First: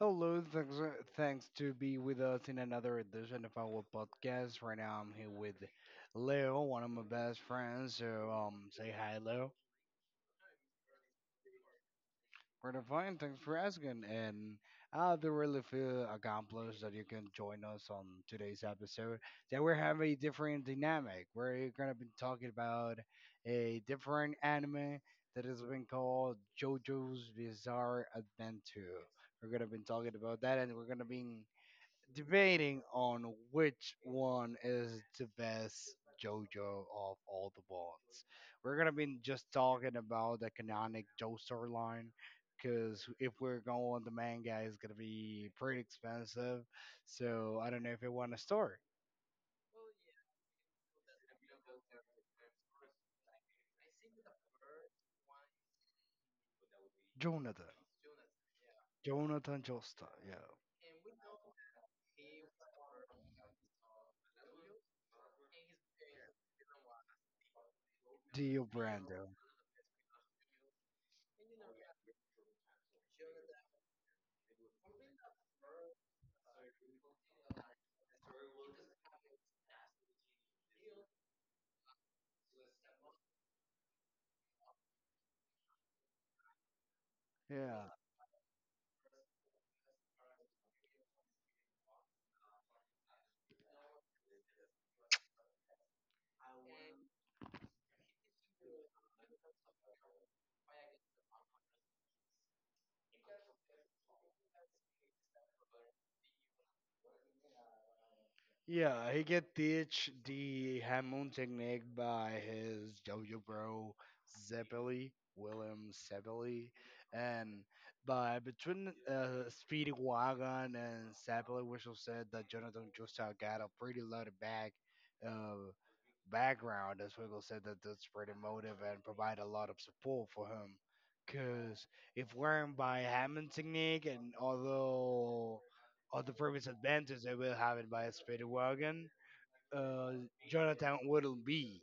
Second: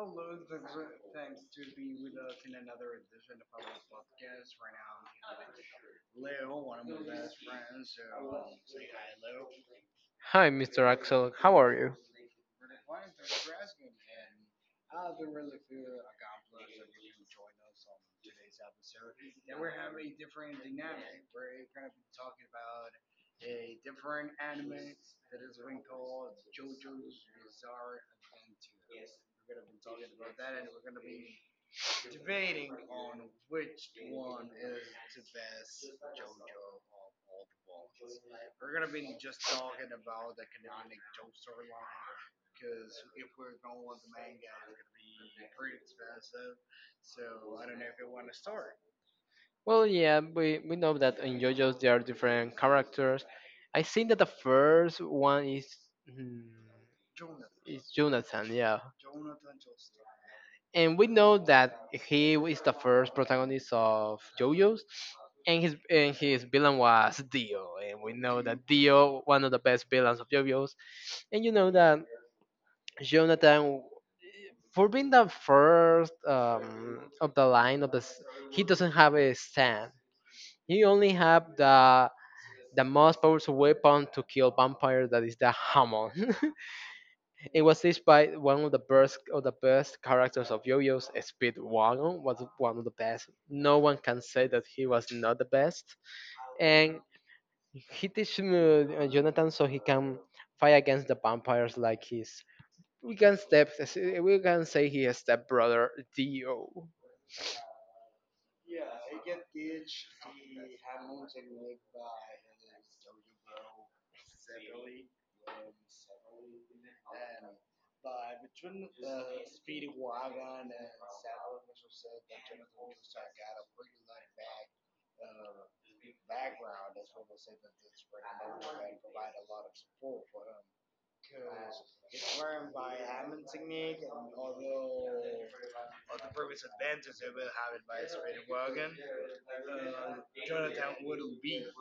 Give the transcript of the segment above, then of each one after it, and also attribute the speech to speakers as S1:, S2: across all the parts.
S1: Hello, thanks, thanks to be with us in another edition of our podcast. Right now, I'm here with Leo, one of my best friends. So, say hi, Leo.
S2: Hi, Mr. Axel. How are you?
S1: Pretty fine, thanks for asking. And I do really feel accomplished that you can join us on today's episode. That we have a different dynamic. We're gonna be talking about a different anime that has been called JoJo's Bizarre Adventure. We're gonna be talking about that, and we're gonna be debating on which one is the best JoJo of all the ones. We're gonna be just talking about the canonic Joe storyline, because if we're going with the manga, it's gonna be pretty expensive. So I don't know if you want to start,
S2: Well, yeah, we know that in JoJo's there are different characters. I think that the first one is mm,
S1: Jonathan.
S2: is Jonathan, yeah,
S1: Jonathan Joestar, yeah.
S2: and we know that he is the first protagonist of JoJo's, and his villain was Dio, and we know
S1: Dio
S2: that
S1: Brando,
S2: Dio one of the best villains of JoJo's, and you know that Jonathan for being the first of the line of the he doesn't have a stand. You only have the most powerful weapon to kill vampires that is the hammer. It was
S1: yeah.
S2: used by one of the best characters of Yo-Yo's. Speedwagon was one of the best. No one can say that he was not the best. And he teaches Jonathan so he can fight against the vampires like his, we can step we can say he is step brother Dio.
S1: Yeah, he get teach the Hammond technique by his JoJo bro Zeppeli, William Zeppeli, and by between Speedy Wagon and Zeppeli, which said that Jonathan Joestar got a pretty loaded bag uh, background, as Wiggle said that that's pretty motive and provide a lot of support for him. Cause if weren't by Hammond technique, and although all the previous advantage they will have it by a speedy wagon, uh, Jonathan wouldn't be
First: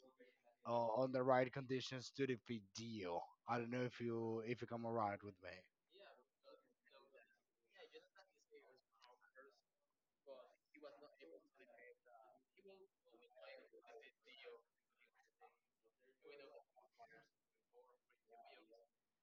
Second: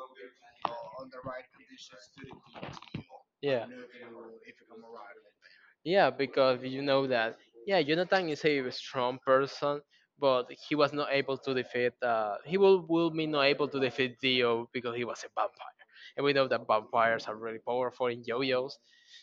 S1: on the right conditions to defeat Dio.
S2: I.
S1: I
S2: Yeah.
S1: don't know if you come around with me.
S2: Yeah, because you know that. Yeah, Jonathan is a strong person, but he was not able to defeat. He will be not able to defeat Dio because he was a vampire, and we know that vampires are really powerful in JoJo's.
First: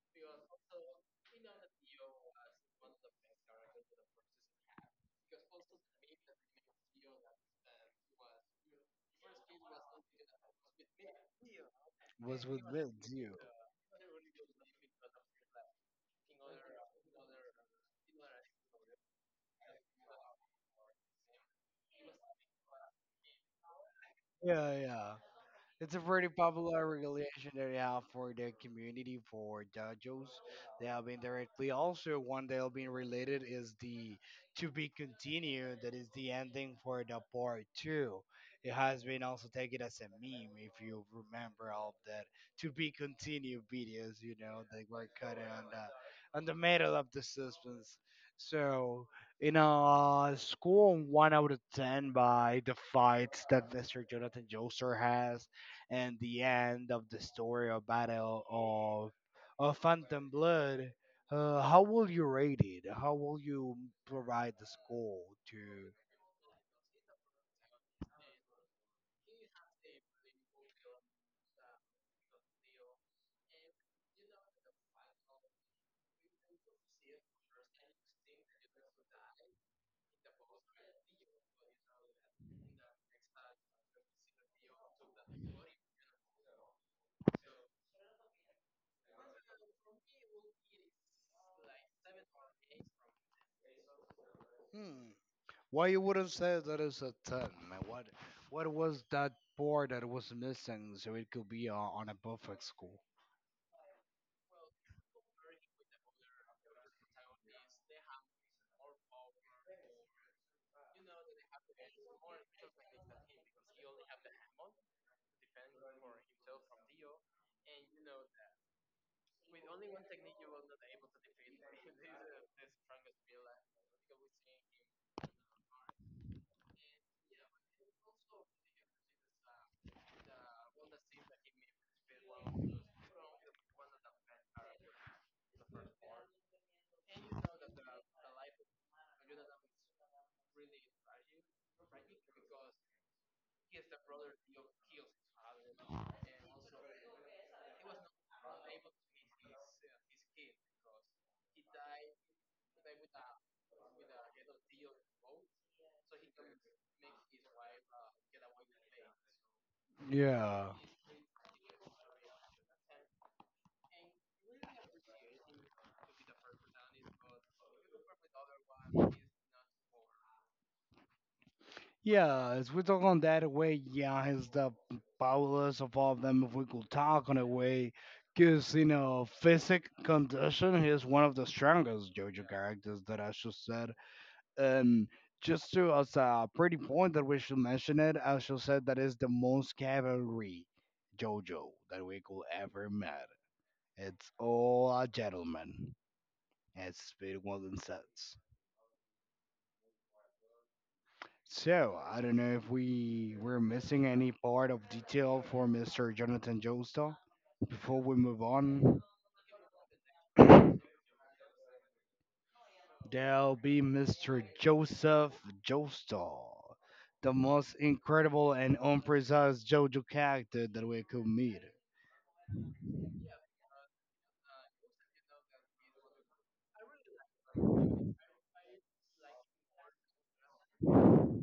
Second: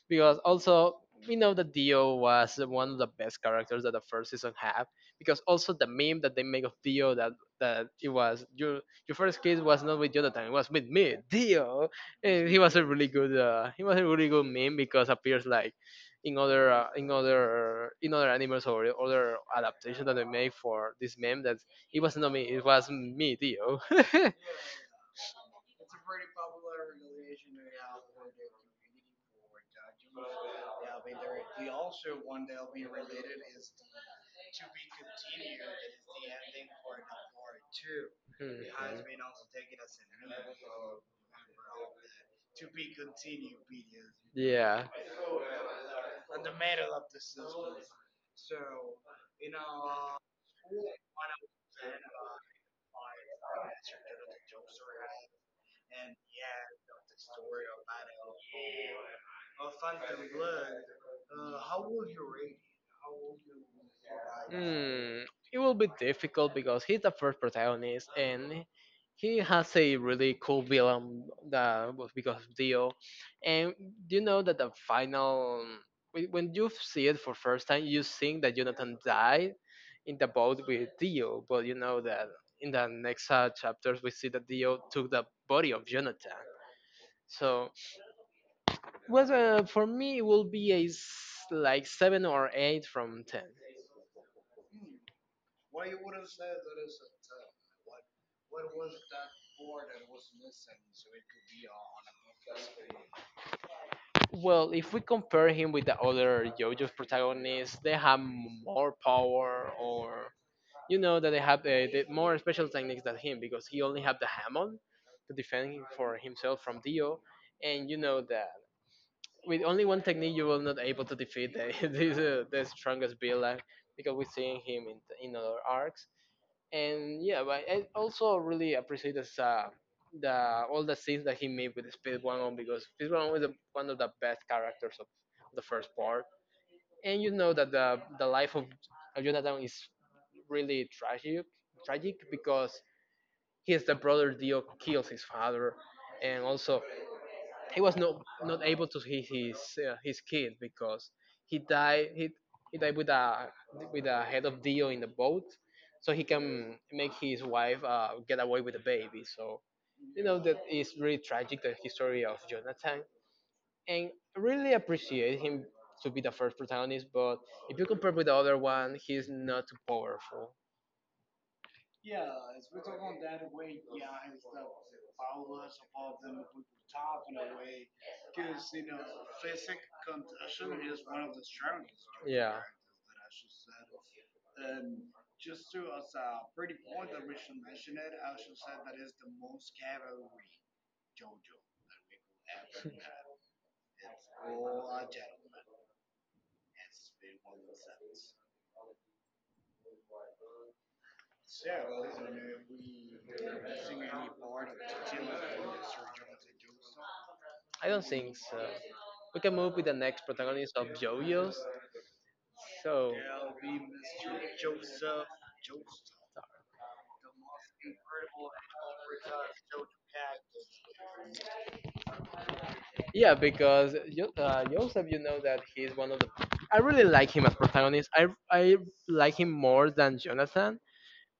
S2: Because also we know that Dio was one of the best characters that the first season had. Because also the meme that they make of Dio that it was your first kiss was not with Jonathan, it was with me, Dio.
S1: Was
S2: Eh, he
S1: with
S2: was a
S1: Bill
S2: really
S1: Dio.
S2: good meme because appears like in other in other animals or other adaptations that they made for this meme that it was not me, it was me, Dio.
S1: Yeah, yeah. It's a pretty popular regulation that they have for the community for dojos. They have been directly also one that have been related is the to be continued. That is the ending for the part two. It has
S2: Mhm.
S1: been also taken as a meme if you remember all of that to be continued videos. You know
S2: Yeah.
S1: they were cut on the middle of the suspense. So in a score one out of ten by the fights that Mr. Jonathan Joestar has and the end of the story or battle of Phantom Blood, how will you rate it? How will you provide the score
S2: Hmm, it will
S1: to?
S2: be difficult because he's the first protagonist and he has a really cool villain that was because of Dio. And you know that the final, when you see it for first time, you think that Jonathan died in the boat with Dio, but you know that in the next chapters we see that Dio took the body of Jonathan. So, was for me it will be a like seven or eight from ten.
S1: Hmm. Why you wouldn't say that is a ten? Man, what was that part that was missing so it could be on a perfect score?
S2: Well, if we compare him with the other JoJo's protagonists, they have more power, or you know that they have the more special techniques than him because he only have the hamon to defend him for himself from Dio, and you know that with only one technique you will not able to defeat the the strongest villain because we see him in other arcs, and yeah, but I also really appreciate this, the all the scenes that he made with Speed Wagon because Speed Wagon is the one of the best characters of the first part, and you know that the life of Jonathan is really tragic, tragic because he is the brother Dio kills his father, and also he was not able to see his kid because he died he, he died with a head of Dio in the boat, so he can make his wife get away with the baby. So you know that
S1: Yeah.
S2: is really tragic the history of Jonathan, and I really appreciate him to be the first protagonist. But if you compare with the other one, he's not too powerful.
S1: Yeah, as we talk on that way, yeah, he's the powerless of all of them if we could talk on a way. Because, you know, physic condition, he's one of the strongest JoJo
S2: Yeah,
S1: characters that I just said. And just to as a pretty point that we should mention it, I should said that is the most cavalry JoJo that we could ever met. It's all a gentleman, as Speed Walden says. So I don't know if we're missing any part of detail for Mr. Jonathan Joestar.
S2: I
S1: Before
S2: don't
S1: we
S2: think
S1: move
S2: so.
S1: on,
S2: We can move with the next protagonist of JoJo's. So,
S1: there'll be Mr. Joseph Joestar, the most incredible and unprecise JoJo character that we could meet.
S2: yeah, because Joseph, you know that he's one of the. I really like him as protagonist. I like him more than Jonathan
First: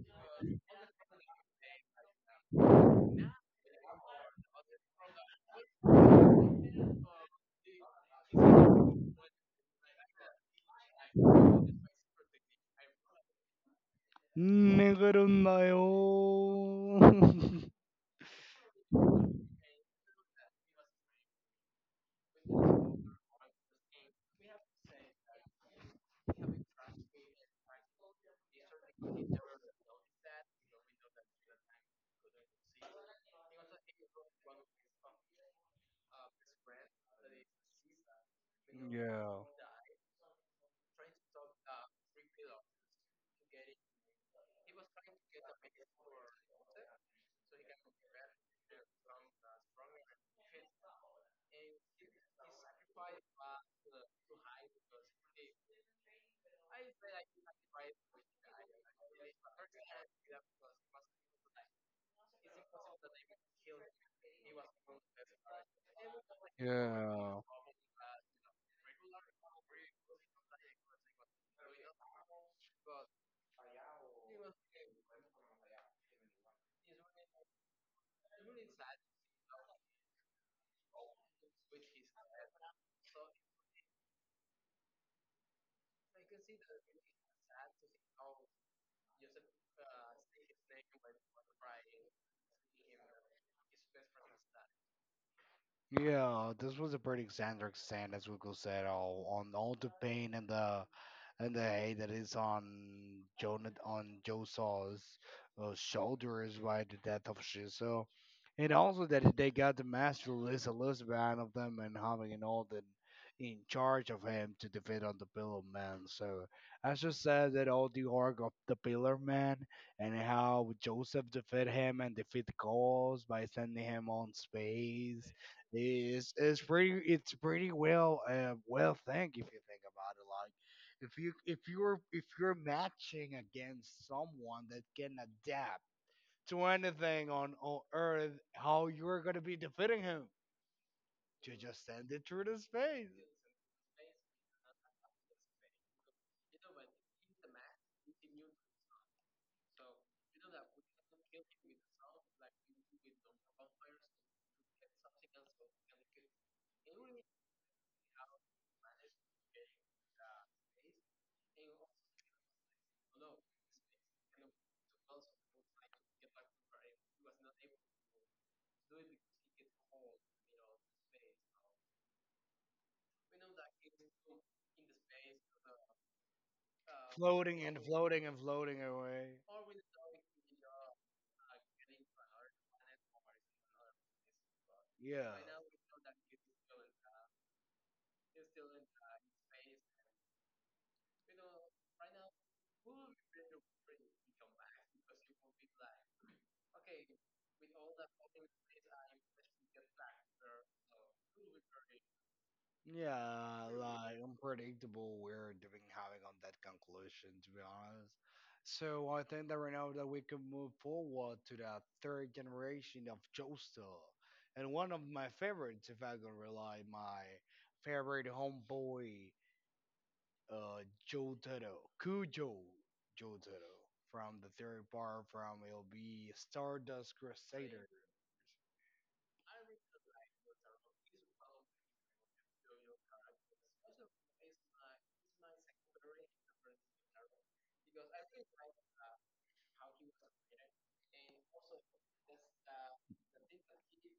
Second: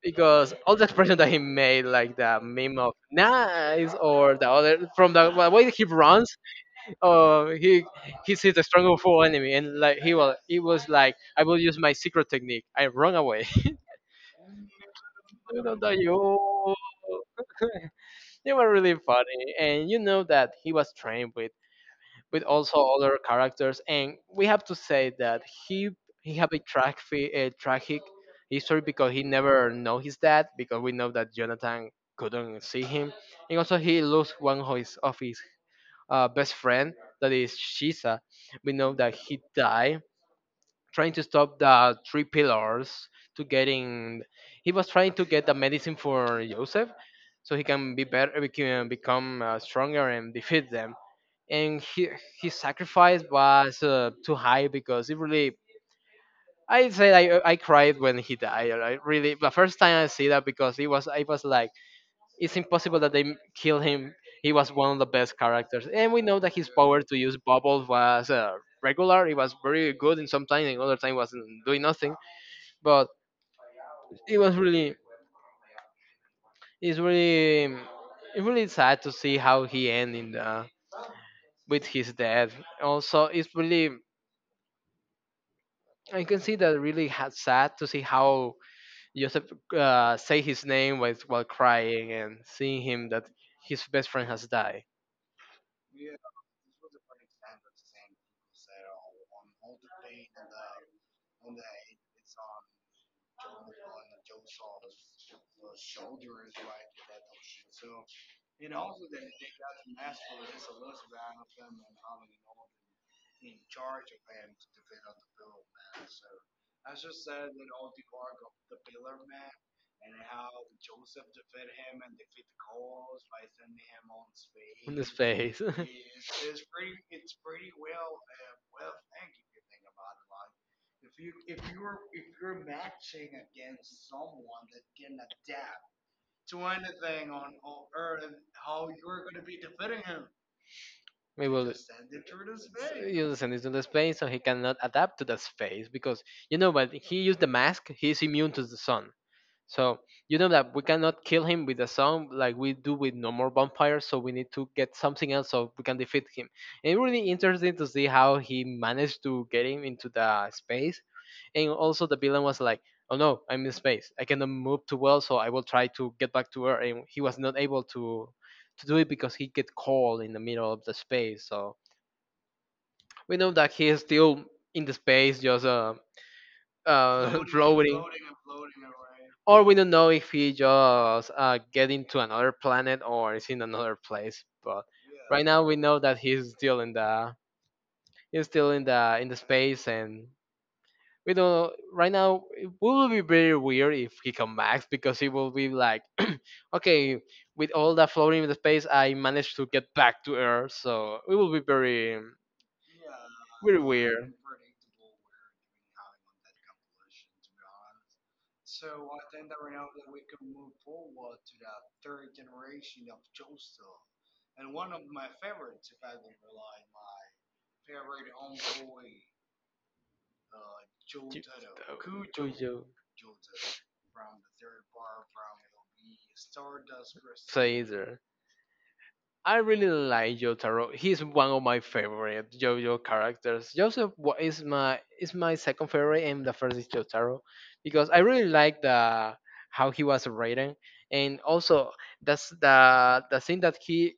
S2: because all the expression that he made, like the meme of "nice" or the other from the way that he runs, uh, he he sees a strong and full enemy and like he was like, I will use my secret technique. I run away.
S1: Nigga, do
S2: I don't know you. They were really funny, and you know that he was trained with also other characters, and we have to say that he he have a tragic history because he never know his dad because we know that Jonathan couldn't see him, and also he lost one of his best friend that is Shisa. We know that he
S1: yeah.
S2: died trying to stop the three pillars to getting he was trying to get the medicine for joseph so he can become stronger and defeat them, and he, his sacrifice was too high because it really I cried when he died. I really the first time I see that because it was I was like it's impossible that they kill him. He was one of the best characters, and we know that his power to use
S1: Yeah.
S2: bubbles was regular. It was very good in some time, and other time wasn't doing nothing. But it was it's really, really sad to see how he ended with his death. Also, it's really. I can see that really had sad to see how Joseph say his name while crying and seeing him that his best friend has died
S1: Yeah, this was a pretty Xander stand, as Google said, all on all the pain and the head that is on Jonah on Josaw's shoulders by the death of Shiso. And also that they got the master list Elizabeth of them and having an Alden in charge of him to defeat on the Pillar Man. So I just said that all the arc of the Pillar Man and how Joseph defeat him and defeat Gauls by sending him on
S2: in his
S1: space
S2: face.
S1: is pretty it's pretty well well think if you think about it like, if you're matching against someone that can adapt to anything on earth how you're going to be defeating him
S2: It
S1: to
S2: will.
S1: just send it through the space
S2: Using is in the space, so he cannot adapt to that space because you know when he used the mask, he is immune to the sun. So you know that we cannot kill him with the sun like we do with normal vampires. So we need to get something else so we can defeat him. And really interesting to see how he managed to get him into the space. And also the villain was like, "Oh no, I'm in space. I cannot move too well, so I will try to get back to Earth." And he was not able to do it because he get cold in the middle of the space. So we know that he is still in the space, just
S1: floating and
S2: floating,
S1: floating and floating away
S2: or we don't know if he just get into another planet or is in another place. But
S1: yeah.
S2: right now we know that he's still in the in the space, and we don't. Right now it will be very weird if he comes back because he will be like, okay, with all that floating in the space, I managed to get back to Earth, so it will be
S1: Yeah,
S2: very
S1: like
S2: weird.
S1: unpredictable we're doing having on that conclusion to be honest. So I think that right now that we can move forward to the third generation of Joestar. And one of my favorites, if I can rely my favorite homeboy, Jotaro, Kujo
S2: Jojo.
S1: Jotaro from the third part from LB Stardust Crusader.
S2: Caesar. I really like Jotaro. He's one of my favorite JoJo characters. Joseph wa- is my second favorite, and the first is Jotaro because I really like the how he was written, and also that's the thing that he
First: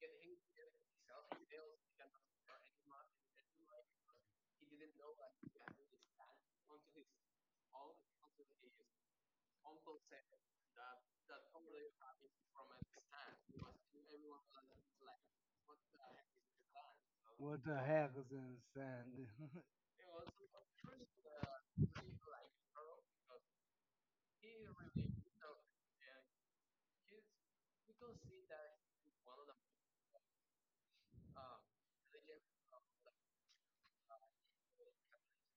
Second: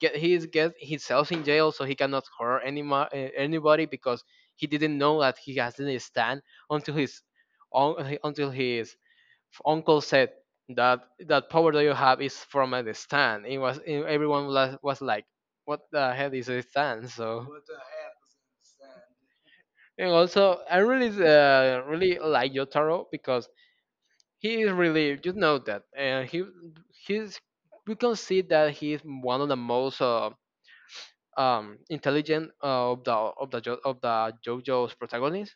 S2: get he is get himself in jail, so he cannot hurt anybody because he didn't know that he has not stand until his until his uncle said that that power that you have is from a stand. It was it, was like, what the hell is a stand? So,
S1: What the heck is in sand?
S2: and also I really really like Yotaro because he is really you know that and he he's we can see that he's one of the most intelligent of the JoJo's protagonists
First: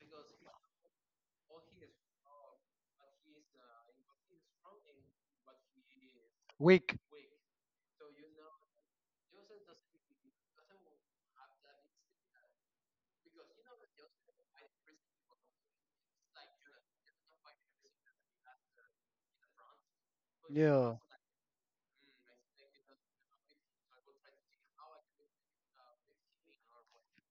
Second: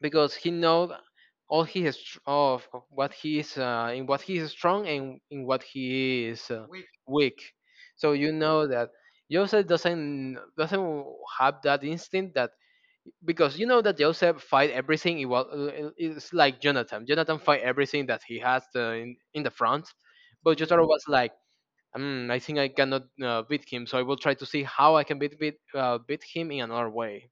S2: because he knows all he is tr- of what he is in what he is strong and in what he is
S1: Weak.
S2: weak. So you know that Joseph doesn't have that instinct that, because you know that Joseph fight everything. It was it's like Jonathan. Jonathan fight everything that he has in the front, but Jotaro
S1: Yeah.
S2: was like. Mm, I think I cannot beat him, so I will try to see how I can beat him in another way.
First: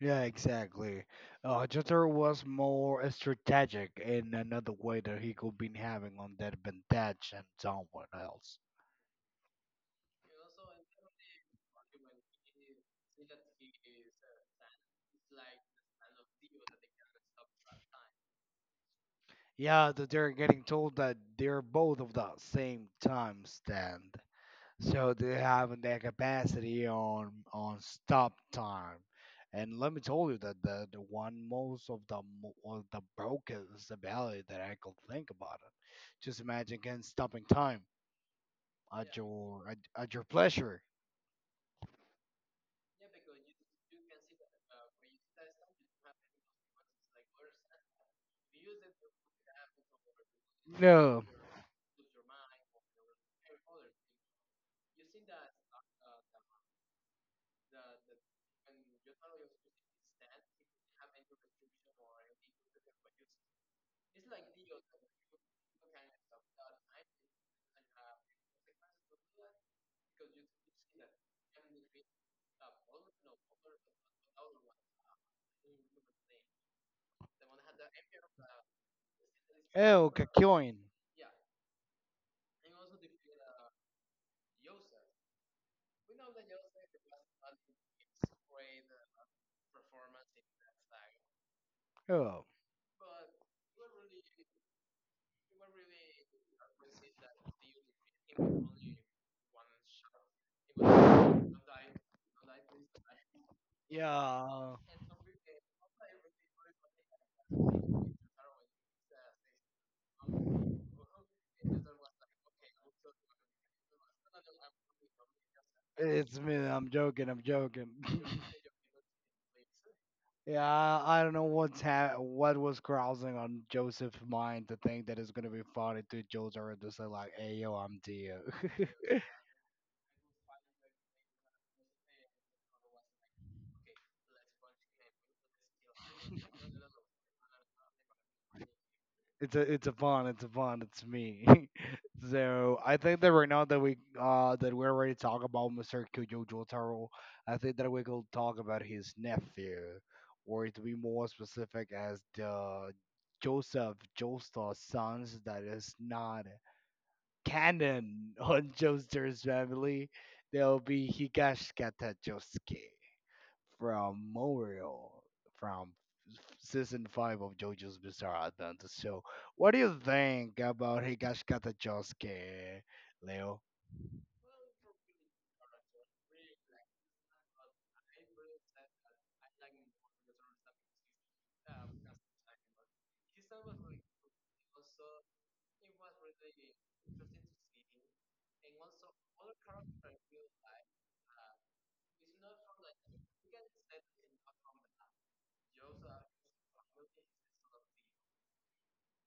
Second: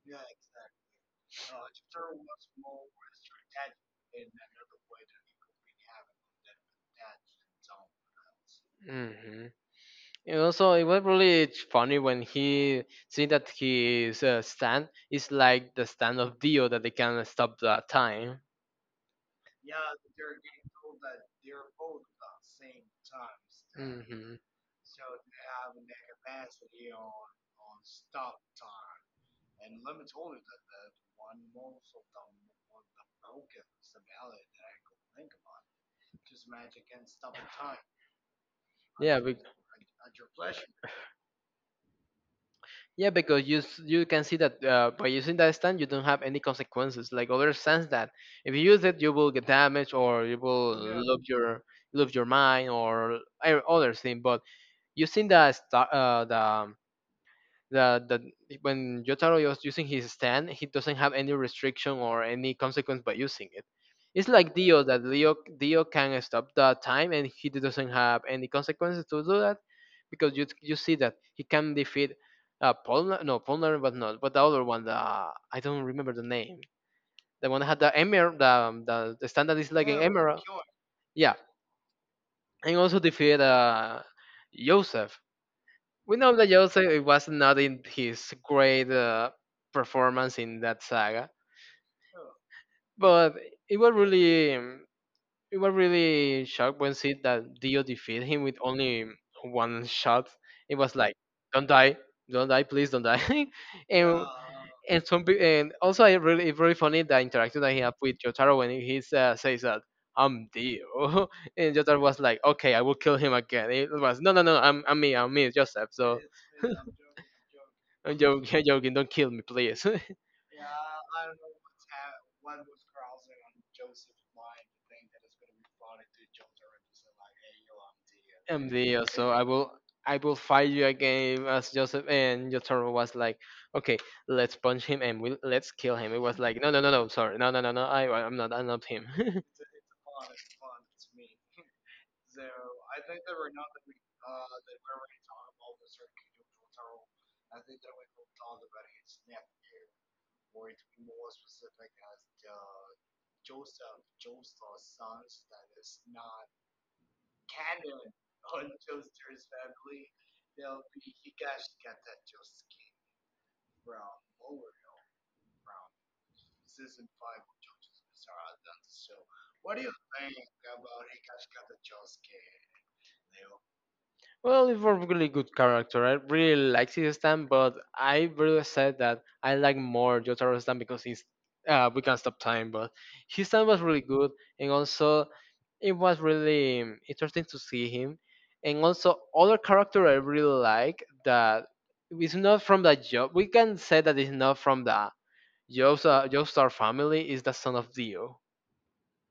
S1: Yeah, exactly. Jeter was more strategic in another way that he could been having on that advantage and someone else.
S2: Hmm. You know, so it was really funny when he see that his stand is like the stand of Dio that they can stop the time.
S1: Yeah, that they're getting told that they're both of the same time stand,
S2: Hmm.
S1: so they have their capacity on stop time. And let me tell you that the one most of the broken ability that I could think about it. Just imagine again stopping time at
S2: Yeah, bec-
S1: your at your pleasure.
S2: yeah, because you you can see that by using that stand you don't have any consequences. Like other stands that if you use it you will get damaged or you will. Yeah.
S1: No.
S2: Lose your lose your mind or other thing. But using the star, the that that when Yotaro is using his stand, he doesn't have any restriction or any consequence by using it. It's like Dio that Leo Dio can stop the time and he doesn't have any consequences to do that because you see that he can defeat uh, Polnar but not, but the other one, the, I don't remember the name, the one that had the emerald, the stand that is like an
S1: Oh,
S2: Emerald.
S1: Kakyoin.
S2: Yeah, and also defeat Joseph. We know that Joseph, it was not in his great performance in that saga,
S1: Oh.
S2: but it was really it was really shocked when see that Dio defeat him with only one shot. It was like, don't die, don't die, please don't die, and
S1: Yeah.
S2: and and also I really it's really funny the interaction that he had with Jotaro when he says that I'm Dio, and Jotaro was like, okay, I will kill him again. It was no, no, no, I'm me, I'm me, Joseph. So.
S1: It's me. I'm joking. I'm joking.
S2: I'm joking, I'm joking. Don't kill me, please.
S1: Yeah, I don't know what was crossing on Joseph's mind to think that it's gonna be funny to Joseph and just say like, "Hey, yo, I'm Dio."
S2: And so I will fight you again as Joseph. And Jotaro was like, okay, let's punch him and we let's kill him. It was like, no, no, no, no, sorry, no, no, no, no. I'm not him.
S1: It's a fun It's me. So I think that right now that we already talk about Mr. Kyujo Jotaro, I think that we could talk about his nephew, or to be more specific, as the Joseph Joestar sons that is not canon on Joestar's family. They'll be Higashikata Josuke from Morio, from season 5 of JoJo's Bizarre Adventure. So, what do you think about Higashikata Josuke, Leo?
S2: Well, it's a really good character. I really like Caesar Stan, but I really said that I like more Jotaro Stan because he's we can stop time. But his time was really good, and also it was really interesting to see him. And also other character I really like that is not from the job. We can say that it's not from the Joestar family. Is the son of Dio,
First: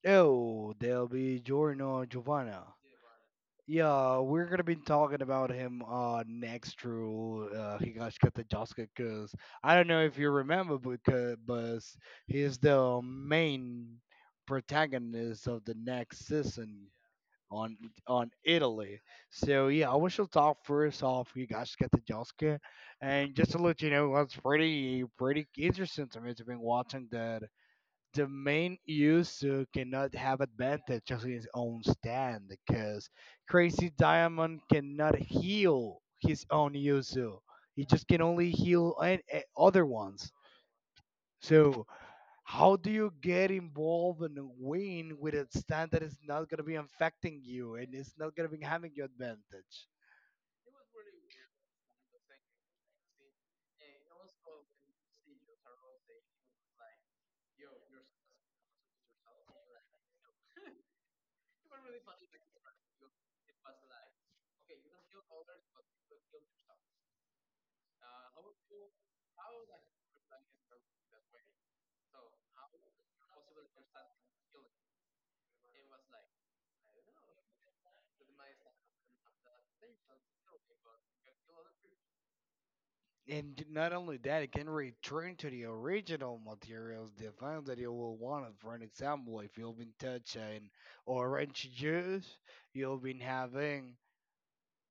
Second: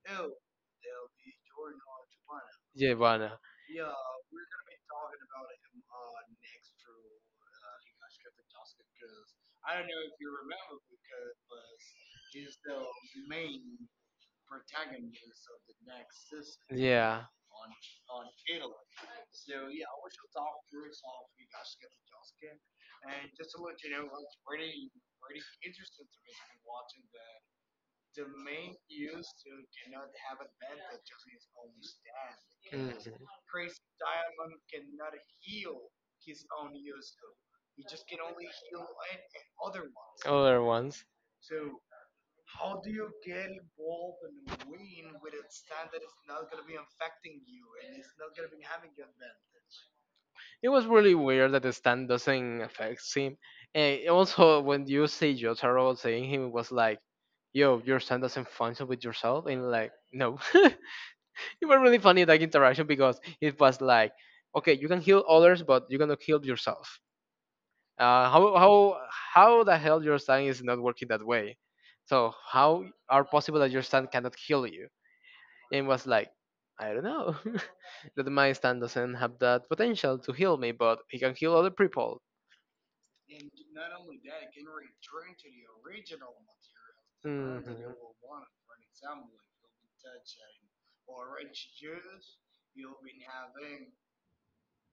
S1: Oh, there'll be Giorno Giovanna.
S2: Giovanna.
S1: Yeah, we're gonna be talking about him next through Higashikata Josuke because I don't know if you remember because but he's the main protagonist of the next season
S2: Yeah.
S1: on on Italy. So yeah, I wish to talk first off. You guys get to Jessica, and just to let you know, it's pretty pretty interesting to me to been watching that the main Yusu cannot have advantage of his own stand because
S2: Mm.
S1: Crazy Diamond cannot heal his own Yuzu. He just can only heal other ones.
S2: Other ones.
S1: So how do you get involved and win with a stand that is not going to be affecting you and it's not going to be having your advantage?
S2: It was really weird that the stand doesn't affect him. And also, when you see Jotaro saying him, it was like, yo, your stand doesn't function with yourself. And like, no. It was really funny, that interaction, because it was like, okay, you can heal others, but you cannot heal yourself. Uh, how, how, how the hell your stand is not working that way? So how are possible that your stand cannot heal you? And it was like, I don't know. That my stand doesn't have that potential to heal me, but he can heal other people.
S1: And not only that, it can return to the original materials, the things that you
S2: Mhm.
S1: will want. For an example, if you've been touching orange juice, you've been having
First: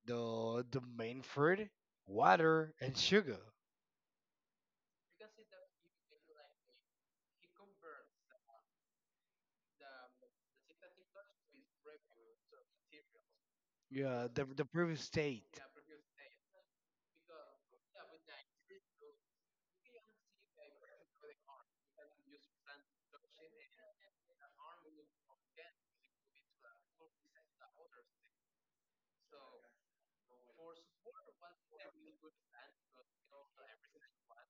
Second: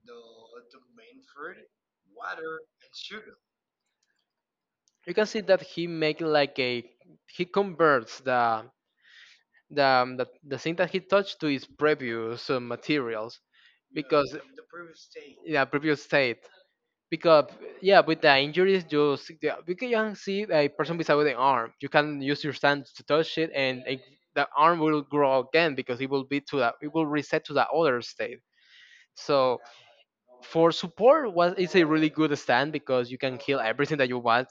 S1: the main fruit, water, and sugar.
S2: You can see that he make like a he converts the um, the, the thing that he touched to his previous materials,
S1: Yeah,
S2: because
S1: the previous state.
S2: yeah, previous state, because yeah, with the injuries you see, yeah, you can see a person beside the arm, you can use your hand to touch it and it, the arm will grow again because it will be to that it will reset to the other state. So for support was it's a really good stand because you can kill everything that you want.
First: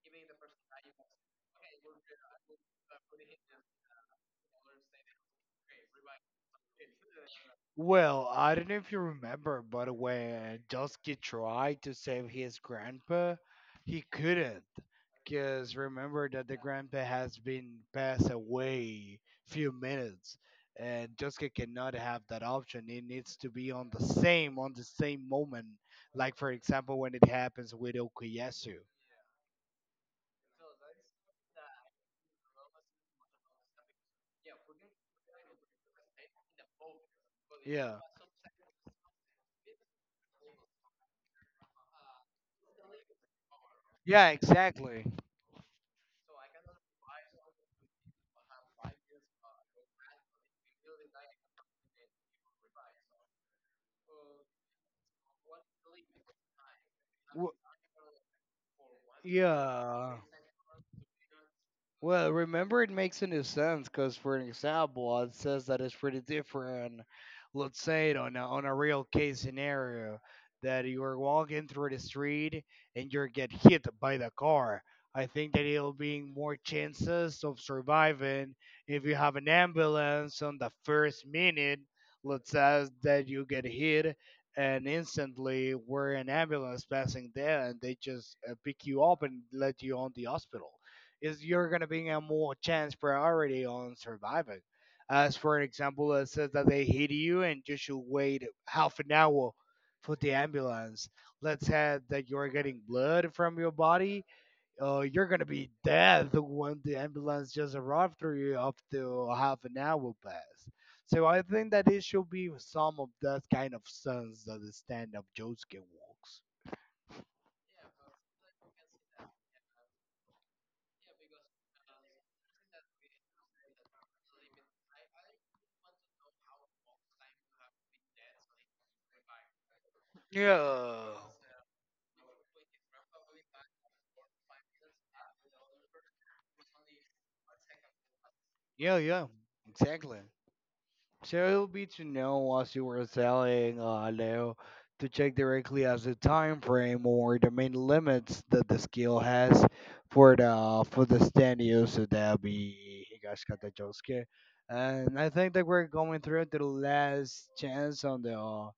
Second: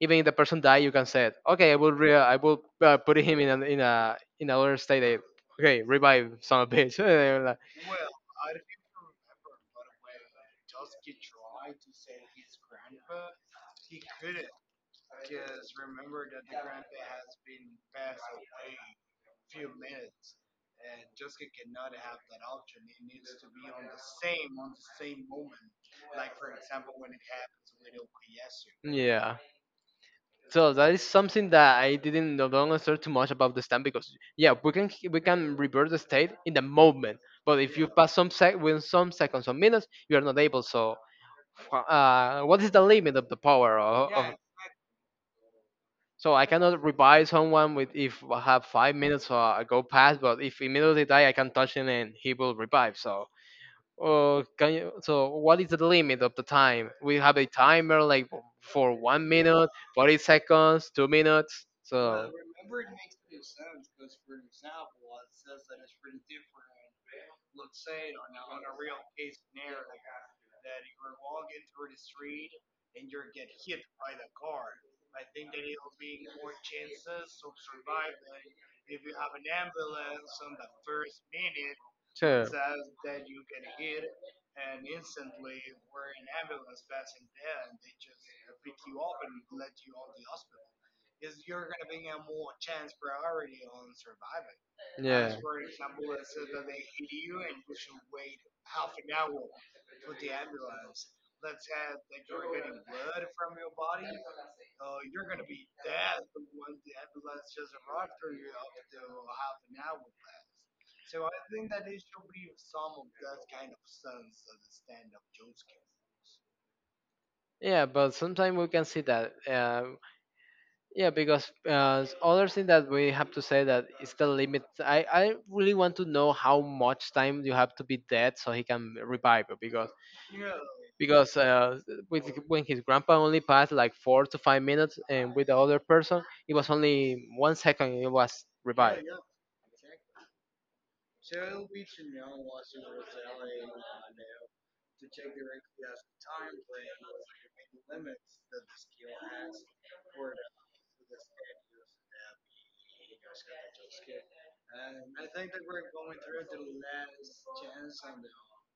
S2: Even if the person die, you can say, it, "Okay, I will re- I will put him in an, in a in another state. That- okay, revive son of a bitch." And like,
S1: Well, I don't know if you remember, but when Dusky tried to save his grandpa, he couldn't. Because remember that the grandpa has been passed away few minutes, and Dusky cannot have that option. It needs to be on the same moment, like for example when it happens with Okuyasu.
S2: yeah. So that is something that I didn't no longer understand too much about the stand, because yeah, we can revert the state in the moment, but if you
S1: Yeah,
S2: pass some sec within some seconds some minutes, you are not able. So, what is the limit of the power of
S1: yeah, exactly.
S2: So I cannot revive someone with if I have 5 minutes go past, but if immediately die, I can touch him and he will revive. So, can you? So, what is the limit of the time? We have a timer like for 1 minute,
S1: Yeah.
S2: 40 seconds, 2 minutes.
S1: Well,
S2: So,
S1: remember, it makes any sense because, for an example, it says that it's pretty different. Let's say it on on a real case scenario that you are walking through the street and you get hit by the car. I think that it'll be more chances of surviving if you have an ambulance on the first minute.
S2: sure,
S1: Let's say
S2: yeah,
S1: that you get hit and instantly we're an ambulance passing there and they just pick you up and let you on the hospital is you're going to be a more chance priority on surviving as for an example it says that they hit you and you should wait half an hour for the ambulance let's say that you're getting blood from your body oh, you're gonna be dead when the ambulance just arrived for you up to half an hour past. So I think that it should be some of that kind of sense that the stand-up jokes can works.
S2: yeah. But sometimes we can see that. Yeah, because other thing that we have to say that is the limit. I really want to know how much time you have to be dead so he can revive you
S1: Yeah.
S2: because with when his grandpa only passed like 4 to 5 minutes, and with the other person it was only 1 second it was
S1: Yeah,
S2: revived.
S1: yeah, exactly. So it would be to know as you were selling low to check directly as the time frame or the main limits that the skill has for the stand use. So that'll be Higashikata. And I think that we're going through to the last chance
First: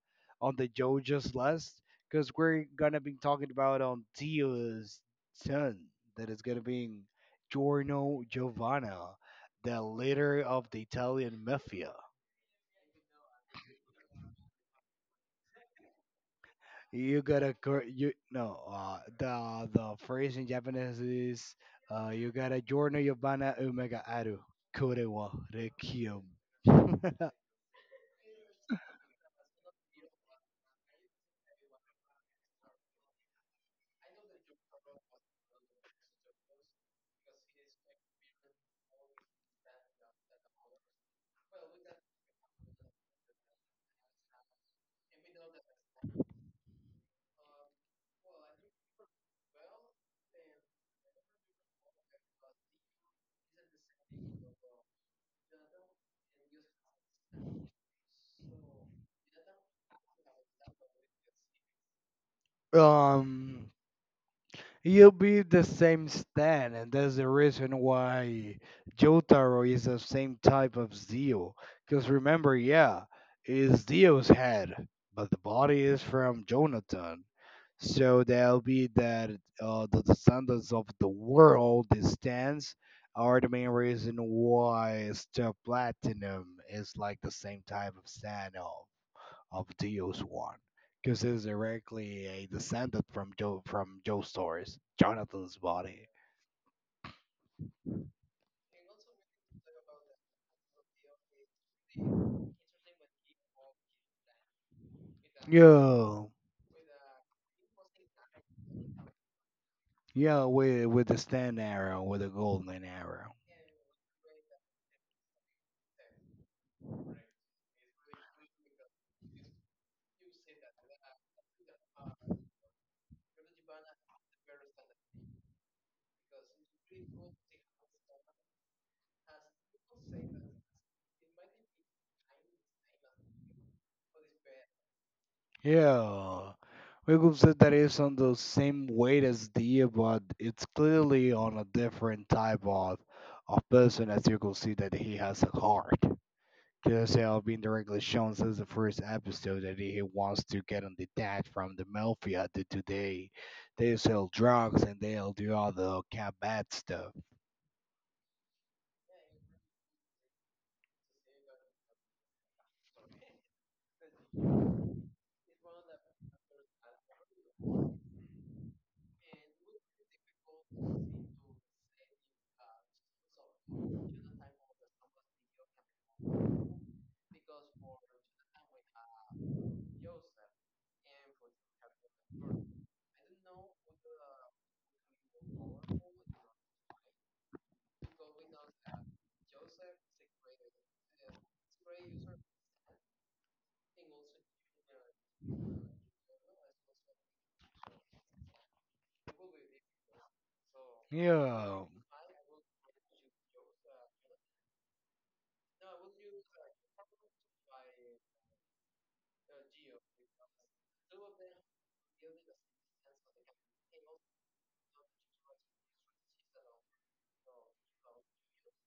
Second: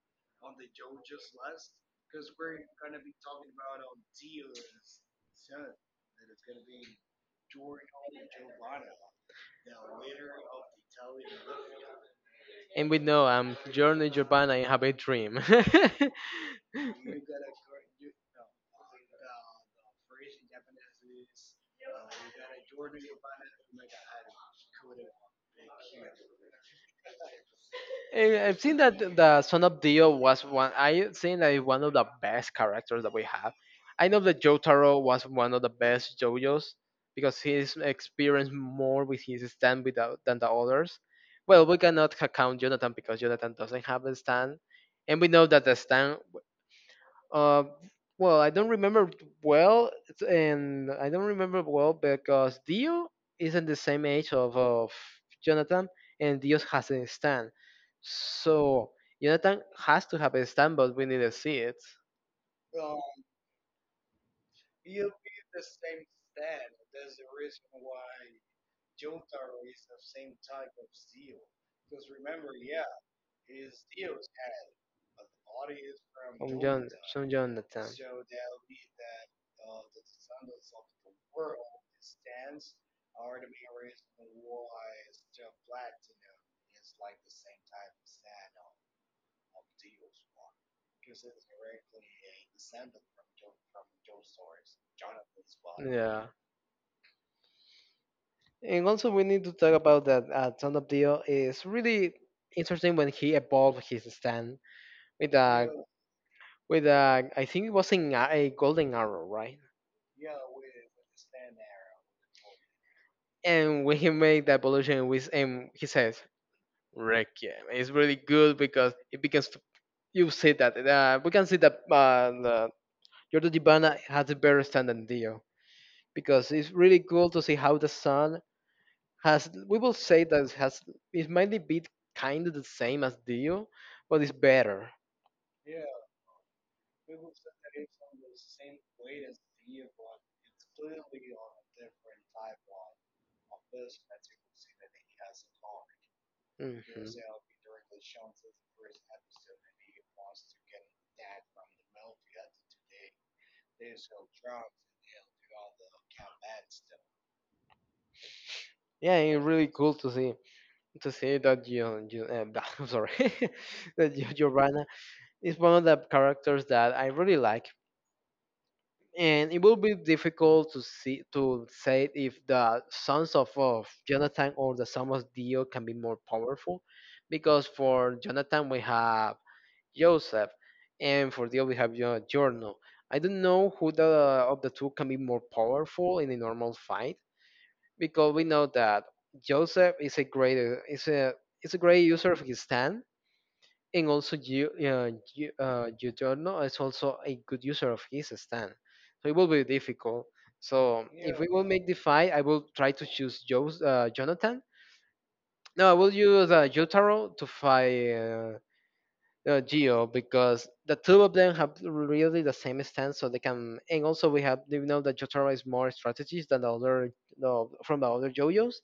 S1: on the JoJo's list because we're gonna be talking about on Tio's son that is gonna be Giorno Giovanna, the leader of the Italian mafia.
S2: And we know journey Giovanna and have a dream.
S1: You gotta you no the phrase in Japanese is you gotta journey your bana umega aru kore wa rekiom.
S2: Eh, I've seen that the Son of Dio was one. I think that is one of the best characters that we have. I know that Jotaro was one of the best JoJo's because he's experienced more with his stand without than the others. Well, we cannot count Jonathan because Jonathan doesn't have a stand, and we know that the stand uh, well, I don't remember well, it's- and I don't remember well, because Dio isn't the same age of Jonathan, and Dio has a stand. So Jonathan has to have a stand, but we need to see it
S1: um, you'll be the same stand, and that's the reason why Jotaro is the same type of Zio. Because remember, yeah, is Zio's head, but the body is from
S2: from John,
S1: Jonathan.
S2: from Jonathan.
S1: So that'll be that the descendants of the world stands are the main reason why the platinum is like the same type of sand of Dio's one, because it's directly a descendant from Joe Stars, Jonathan's body.
S2: Yeah, and also we need to talk about that. Son of Dio is really interesting when he evolved his stand with a
S1: Yeah,
S2: with a I think it was in a golden arrow, right?
S1: yeah, with the stand arrow, with the golden arrow.
S2: And when he made that evolution with he says Requiem. It's really good because it begins to you see that we can see that the Giorgio Di Bana has a better stand than Dio, because it's really cool to see how the sun has. We will say that it has it might be kind of the same as Dio, but it's better.
S1: Yeah, Wiggum said that it's on the same weight as deer, but it's clearly on a different type of person, as you can see that he has a heart.
S2: Mm.
S1: Giselle being directly shown since the first episode that he wants to get on detached from the mafia to today. They sell drugs and they'll do all the cat bad stuff.
S2: Yeah, it's really cool to see that you, I'm sorry that Giorgio, it's one of the characters that I really like, and it will be difficult to see to say if the sons of Jonathan or the sons of Dio can be more powerful, because for Jonathan we have Joseph, and for Dio we have Giorno. I don't know who the of the two can be more powerful in a normal fight, because we know that Joseph is a is a great user of his stand, and also, Giugiorno is also a good user of his stand. So it will be difficult. So if yeah, we will
S1: Yeah.
S2: make the fight, I will try to choose Jonathan. No, I will use Jotaro to fight Geo, because the two of them have really the same stance, so they can. And also, we have we know that Jotaro is more strategies than the other from the other JoJo's.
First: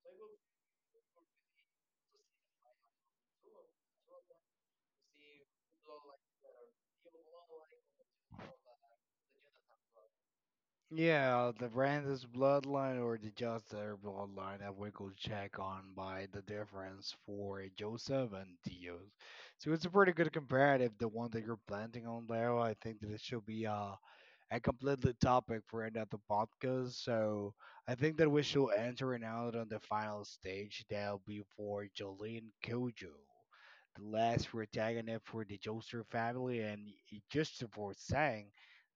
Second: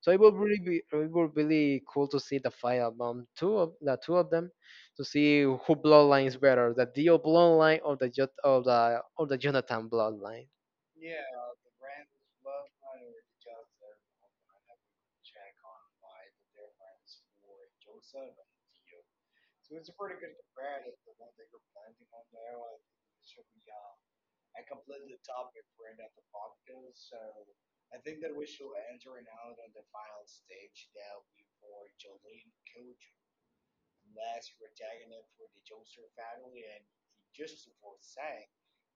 S2: So it would really be it would really cool to see the fight among two of the two of them to see who bloodline is better, the Dio bloodline or the Jonathan bloodline.
S1: Yeah, the Rand's bloodline or the Just bloodline, I we go check on by the difference for Joseph and Dio's. So it's a pretty good comparative, the one that you're planting on there. I think that it should be a completely topic for another podcast. So I think that we should enter it out on the final stage. That'll be for Jolene Kojo, the last protagonist for the Joestar family, and just for saying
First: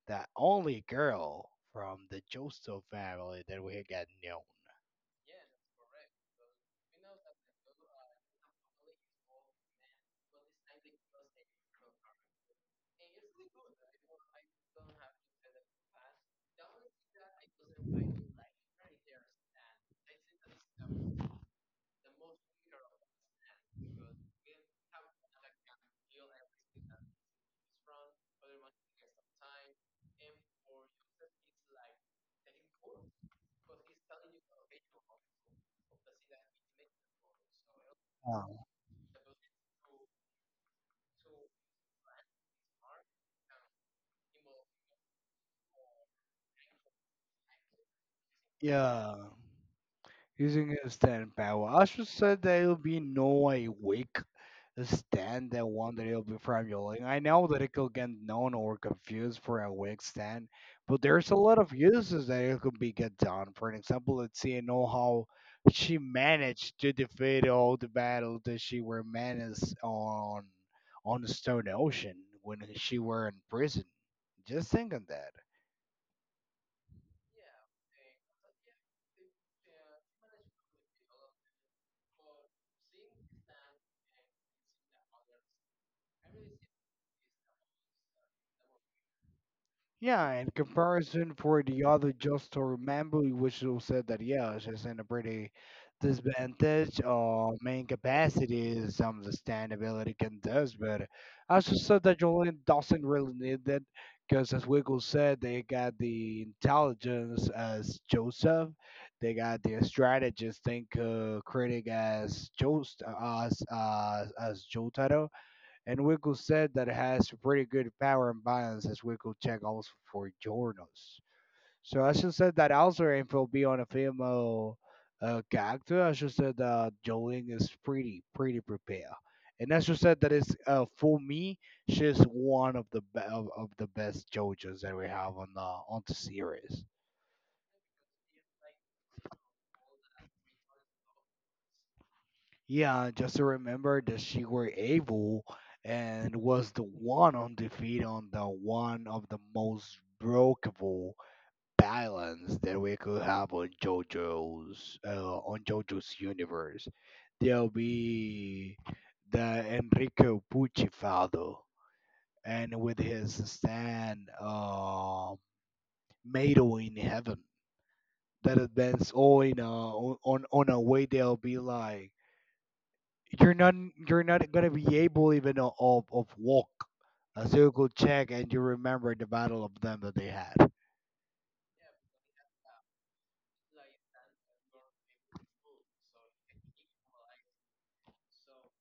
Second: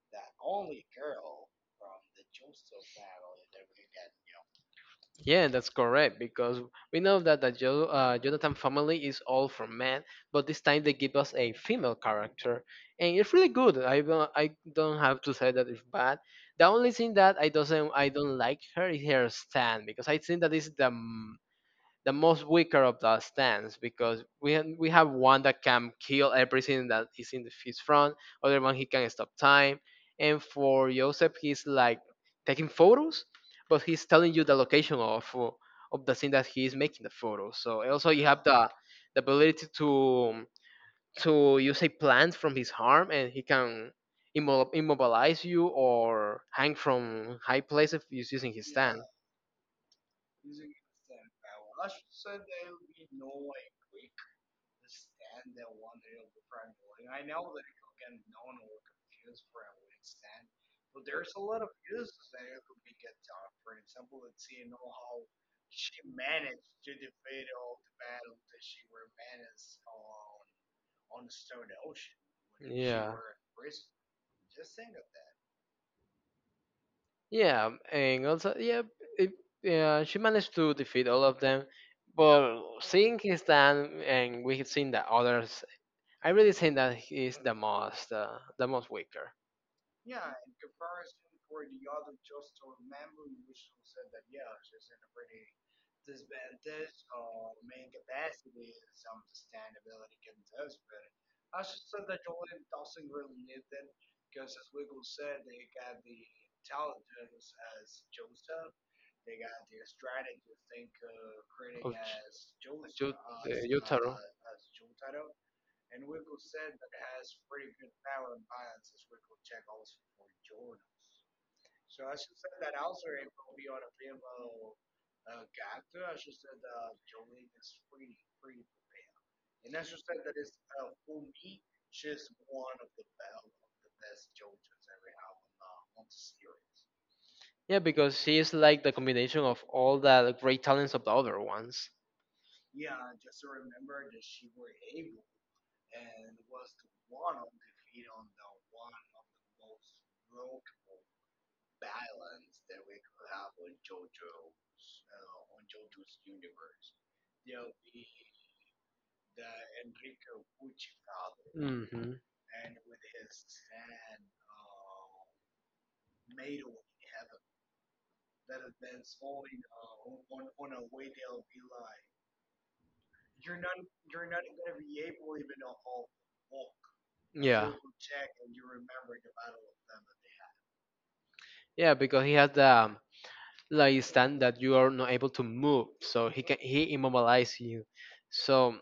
S1: that only girl from the Joestar family that we had gotten known.
S2: Yeah, that's correct because we know that the Jonathan family is all from men, but this time they give us a female character, and it's really good. I don't have to say that it's bad. The only thing that I don't like her is her stand, because I think that is the most weaker of the stands, because we have one that can kill everything that is in the, his front. Other one he can stop time, and for Joseph he's like taking photos, but he's telling you the location of the thing that he is making the photos. So also you have
S1: Um,
S2: the ability to use a plant from his arm and he can immobilize you or hang from high places using his stand.
S1: yeah. Using a stand power, I should say there will be no a weak stand that one that will be formulating. I know that it could get known or confused for a weak stand, but there's a lot of uses that it could be get done. For an example, let's see, you know how she managed to defeat all the battles that she were menaced on the Stone Ocean when she
S2: Yeah.
S1: were in prison. Just think on that.
S2: Yeah, and also yeah, it, yeah, she managed to defeat all of them. But seeing his stand, and we have seen the others, I really think that he's the most weaker.
S1: Yeah, in comparison for the other just to remember, which you said that yeah, it's just in a pretty disadvantage or main capacity is some of the standability can does, but I also said that Jolene doesn't really need that because as Wiggle said, they got the intelligence as Joseph, they got the strategist think critic
S2: Of
S1: as Jost
S2: Jotaro.
S1: as Jotaro. And Winkle said that it has pretty good power and balance as Winkle checked also for journals. So I should say that also if will be on a female character, I should say that Jolene is pretty prepared. And I should say that is for me, she's one of the best JoJo's that we have on the series.
S2: Yeah, because he is like the combination of all the great talents of the other ones.
S1: Yeah, and just to remember that she were able and was the one on defeat on the one of the most breakable balance that we could have on JoJo's universe. There'll be the Enrico Bucifado
S2: Hmm.
S1: and with his stand Mado in heaven, that advance all in on a way they'll be like you're not you're not gonna be able even of walk a
S2: Yeah,
S1: circle check, and you remember the battle of them that they had.
S2: yeah, because he has the like stand that you are not able to move so he immobilize you. So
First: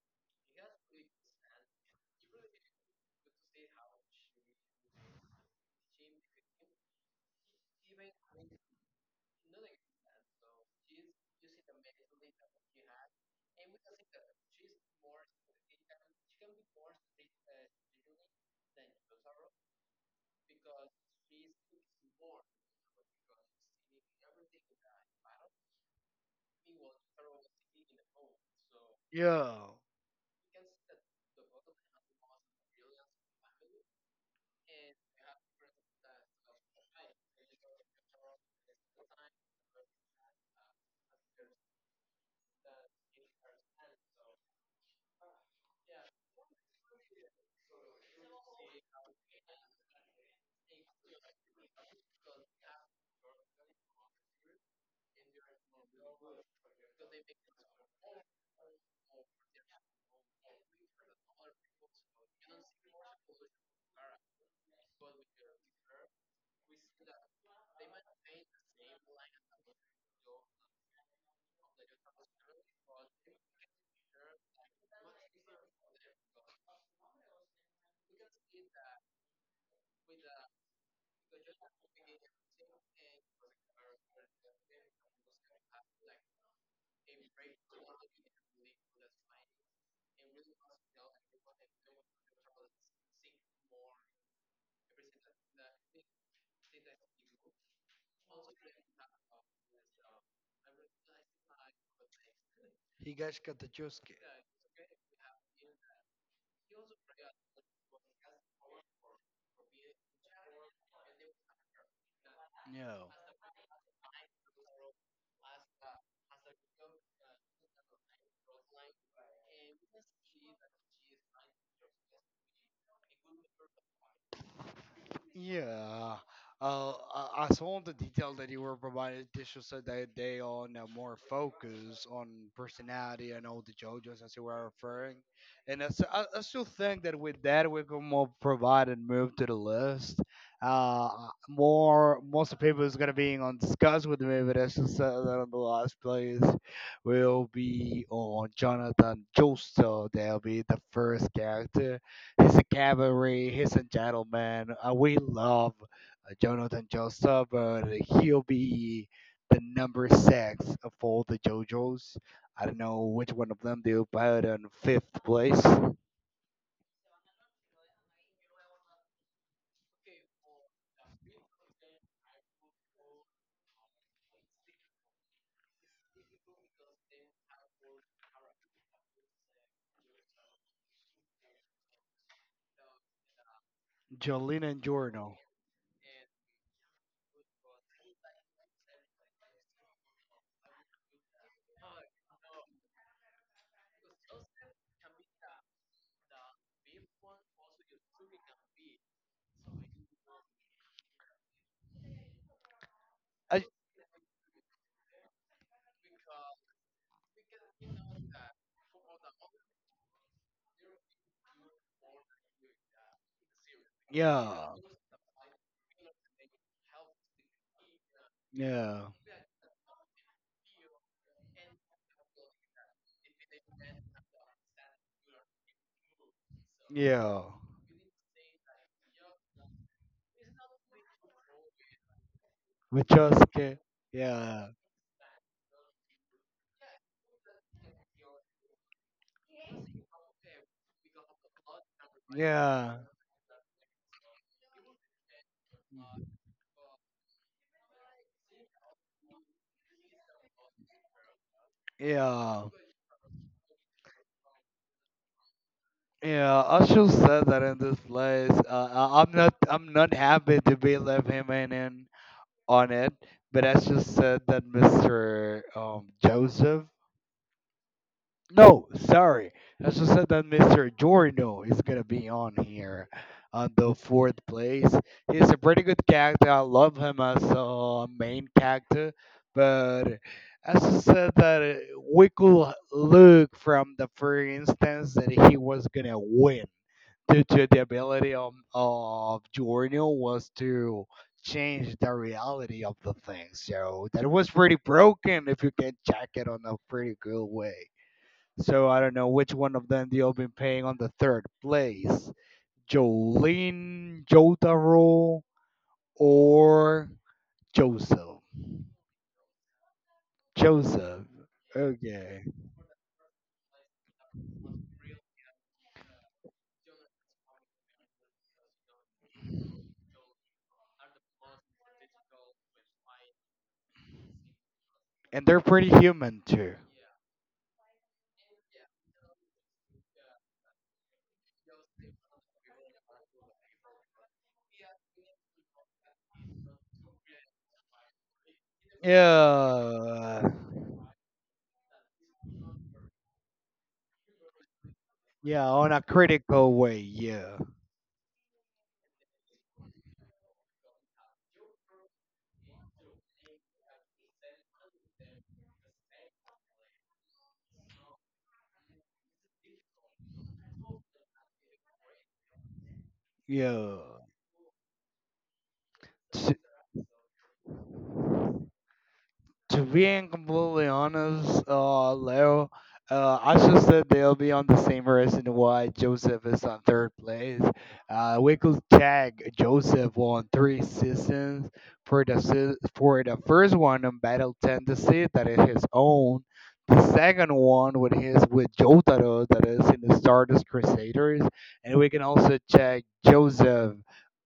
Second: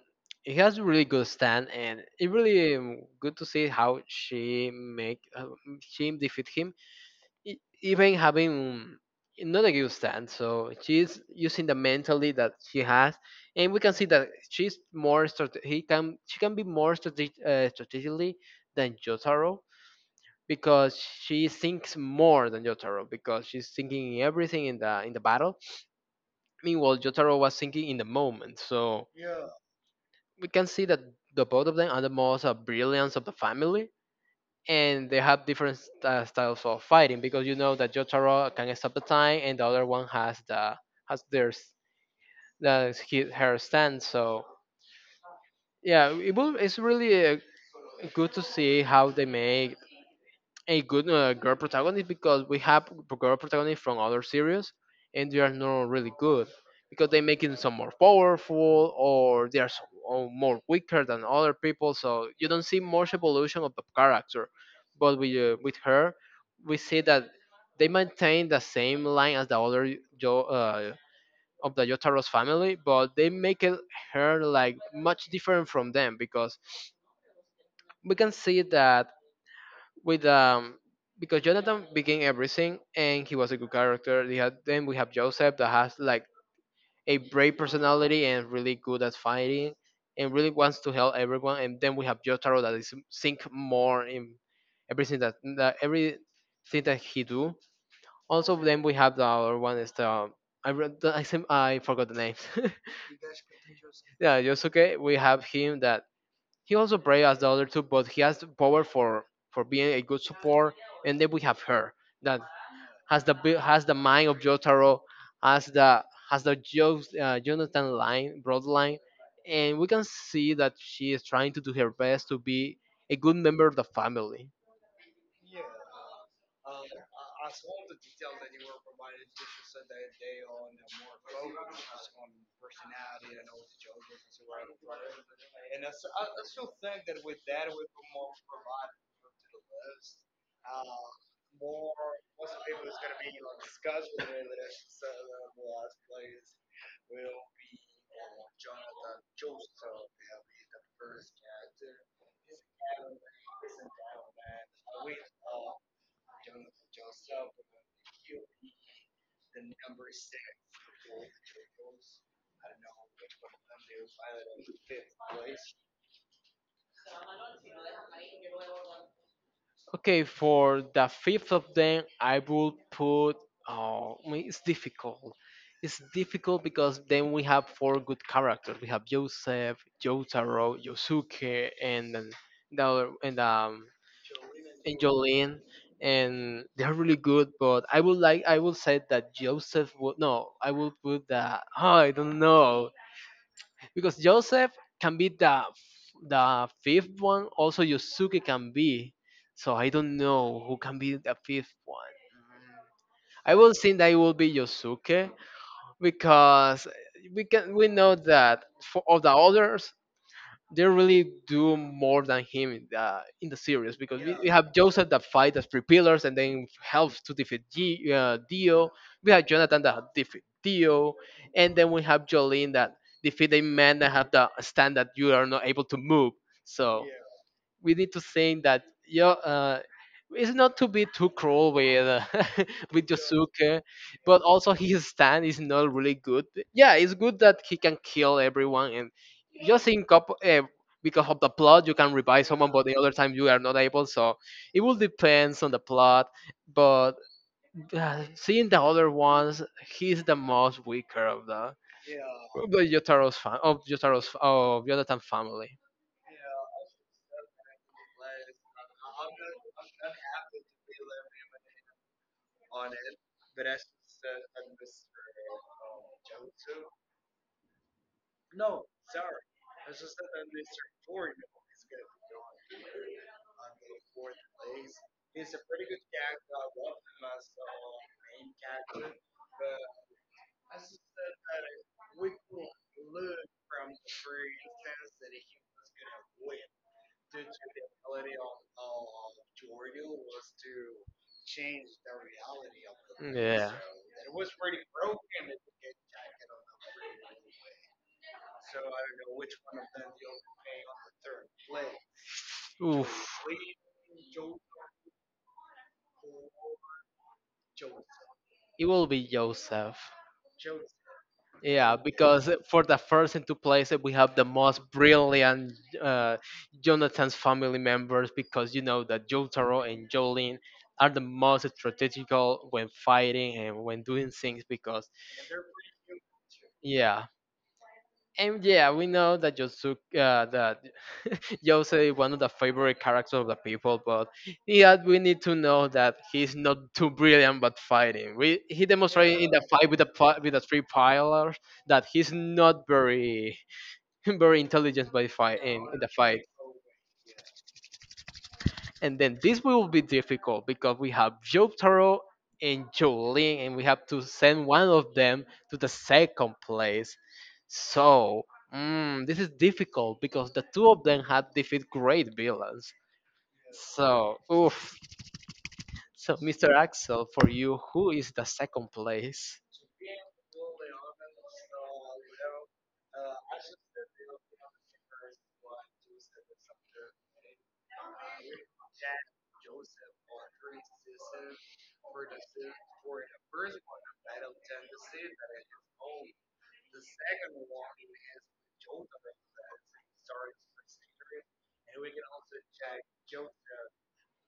S2: he has a really good stand, and it really good to see how she defeat him even having not a good stand, so she's using the mentality that she has, and we can see that she's more strate- he can she can be more strategically than Jotaro, because she thinks more than Jotaro because she's thinking everything in the battle. Meanwhile, Jotaro was thinking in the moment, so
S1: Yeah.
S2: we can see that the both of them are the most brilliant of the family, and they have different styles of fighting, because you know that Jotaro can stop the time, and the other one has the has their her stand. So yeah, it's really good to see how they make a good girl protagonist, because we have girl protagonists from other series and they are not really good because they make it some more powerful or they are so, or more weaker than other people so you don't see much evolution of the character. But with her we see that they maintain the same line as the other of the Yotaro's family, but they make it her like much different from them. Because we can see that with because Jonathan became everything and he was a good character. They had, then we have Joseph that has like a brave personality and really good at fighting and really wants to help everyone. And then we have Jotaro that is think more in everything that everything that he do. Also, then we have the other one is the I re- the- I, sem- I forgot the names.
S1: Higash Katajewski.
S2: Yeah, Yosuke. We have him that he also plays as the other two, but he has the power for being a good support. And then we have her that
S1: No.
S2: has the mind of Jotaro, has the has the Jonathan line broad line, and we can see that she is trying to do her best to be a good member of the family.
S1: Yeah. I saw in the detail that you were provided, Tisha said that they on more focus on personality and all the JoJo's as you were referring. And I still think that with that, we can more provide and move to the list. More Most of the people is going to be on discuss with me, but as just said that on the last place will be on Jonathan Joestar. That'll be the first character. He's a cavalry. He's a gentleman. We love Jonathan Joestar, but he'll be the number six of all the JoJos. I don't know which one of them they'll put in fifth place.
S2: Okay, for the fifth of them, I will put. Oh, I mean, it's difficult. It's difficult because then we have four good characters. We have Joseph, Jotaro, Yosuke, and then the other,
S1: Jolene and
S2: and
S1: Jorno.
S2: Jolene, and they're really good. But I would like, I will say that Joseph would no. I will put that. Oh, I don't know because Joseph can be the fifth one. Also, Yusuke can be. So I don't know who can be the fifth one. I
S1: I,
S2: will think that it will be Yosuke because we know that for all the others they really do more than him in the series because we have
S1: yeah,
S2: Joseph that fight as three pillars and then helps to defeat Dio.
S1: yeah,
S2: We have Jonathan that defeat Dio, and then we have Jolene that defeat a man that have the stand that you are not able to move. So
S1: yeah.
S2: we need to think that you it's not to be too cruel with
S1: With
S2: with
S1: Josuke.
S2: Yosuke, but
S1: Yeah,
S2: also his stand is not really good. Yeah, it's good that he can kill everyone and just in couple because of the plot you can revive someone, but the
S1: yeah,
S2: other time you are not able. So it will depends on the plot. But seeing the other ones, he's the most weaker
S1: yeah.
S2: of the Yotaro's fa- of Yotaro's of Yonatan family.
S1: Yeah, Usher said that in this place. I'm not happy to be left him in on it, but Usher said that Mr. Joseph. No, sorry. Usher said that Mr. Giordano is gonna be on here on the fourth place. He's a pretty good character. I love him as a main character, but Usher said that we could look from the first instance that he was gonna win to the ability of Giorno was to change the reality of the thing.
S2: Yeah.
S1: So that was pretty broken if you can check it on a pretty good way. So I don't know which one of them you've been paying on the third place.
S2: Oof.
S1: Jolene, Jotaro, or Joseph.
S2: It will be Joseph.
S1: Joseph.
S2: Yeah,
S1: Okay.
S2: because for the first and two places we have the most brilliant uh, Jonathan's family members because you know that Jotaro and Jolene are the most strategical when fighting and when doing things because
S1: And they're pretty human too.
S2: yeah. And yeah, we know that Yosuke, that Yosei is one of the favorite characters of the people, but yeah, we need to know that he's not too brilliant but fighting. We he demonstrated in the fight with the
S1: Yeah.
S2: with the three pillars that he's not very very intelligent by fight
S1: Yeah, on
S2: in
S1: a
S2: the fight.
S1: critical way, yeah.
S2: And then this will be difficult because we have Jotaro and Jolene, and we have to send one of them to the second place. So, mm, this is difficult because the two of them had defeat great villains.
S1: Yeah.
S2: So, oof. So,
S1: So,
S2: Mr. Axel, for you, who is the second place?
S1: to being completely honest, Leo, I should say they'll be on the same reason why Joseph is on third place. We could tag Joseph on three seasons for the first one on Battle Tendency that is his own. The second one with his with Jotaro that is in the Stardust Crusaders, and we can also check Joseph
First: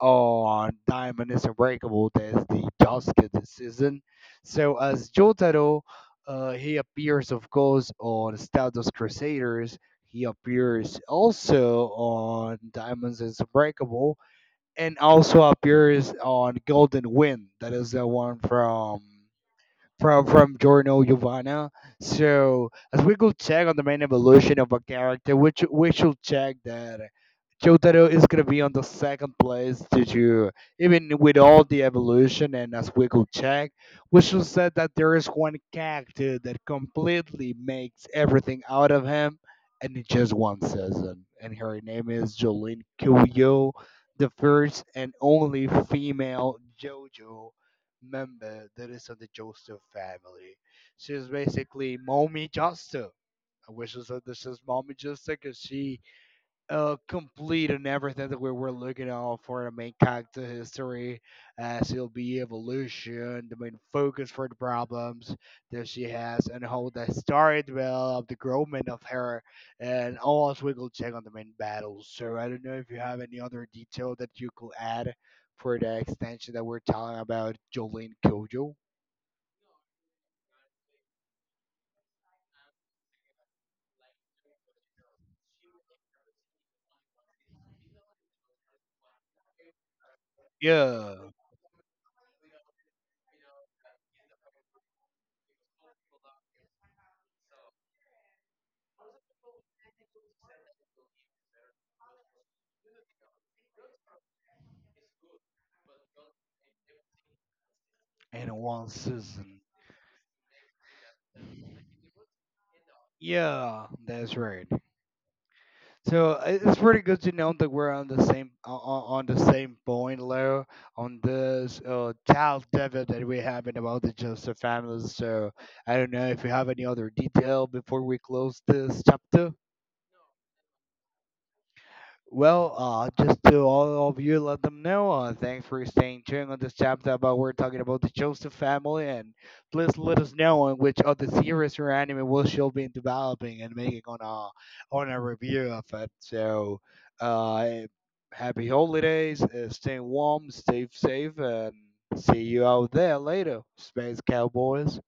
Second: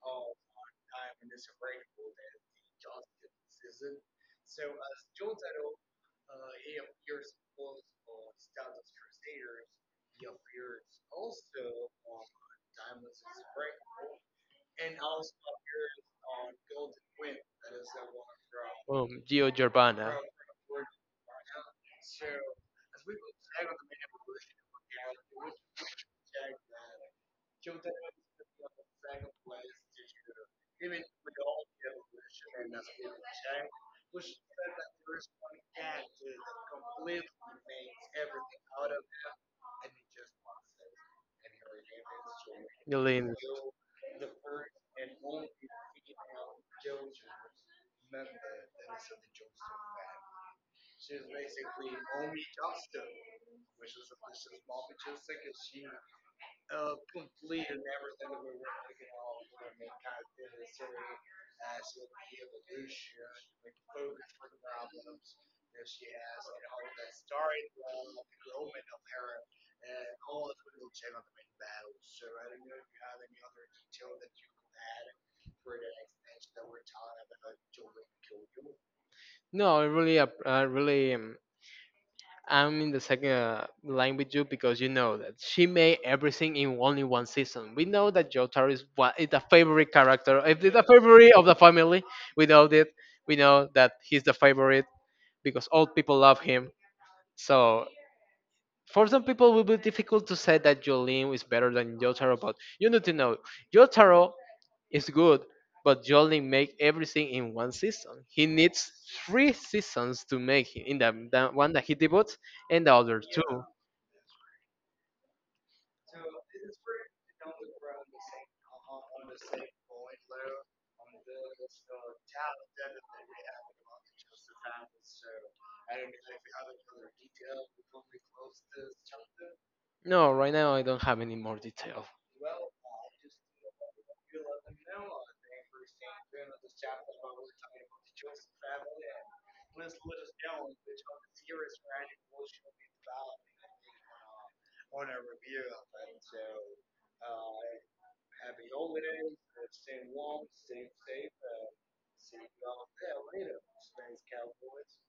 S1: on Diamond is Unbreakable that is the Josuke this season so as Jotaro, he appears, of course, on Stardust Crusaders. He appears also on Diamonds is Unbreakable, and also appears on Golden Wind. That is the one from
S2: Giovanna,
S1: from Giorno Giovanna. So as we go check on the main evolution of a character, which we should check that Jotaro is gonna be on the second place due to even with all the evolution and as we go check, we should said that there is one character that completely makes everything out of him and in just one season. And her name is Jolene
S2: Jolene.
S1: Kuyo, the first and only female JoJo member that is of the Joseph family. She's basically Mommy Joseph, which is this is Mommy Joseph because she complete and everything that we were looking out for the main character history, as it'll be evolution, the main focus for the problems that she has, and how the story developed, the growth of her, and also we also will check on the main battles. So I don't know if you have any other detail that you could add for the extension that we're talking about, Jolene Kojo.
S2: No, I really, I really I'm in the second line with you because you know that she made everything in only one season. We know that Jotaro is one, is the favorite character, if it's the
S1: Yeah,
S2: favorite of the family. We know that he's the favorite because all people love him. So for some people, it will be difficult to say that Jolene is better than Jotaro, but you need to know Jotaro is good, but Jolene make everything in one season. He
S1: in one
S2: needs three
S1: season.
S2: seasons to make it in the one that he devotes and the other two.
S1: Yeah, that's right. So it's pretty good to know that we're on the same on the same point, Leo, on this child debate that we have in about the Joseph family. So I don't know if you have any other detail before we close this chapter.
S2: No, right now I don't have any more details.
S1: Well, just to all of you, let them know. Thanks for staying tuned on this chapter about we're talking about the Joseph family, and please let us know on which other series or anime will she'll be developing and making on a review of it. So, uh, happy holidays, stay warm, stay safe, and see you out there later, space cowboys.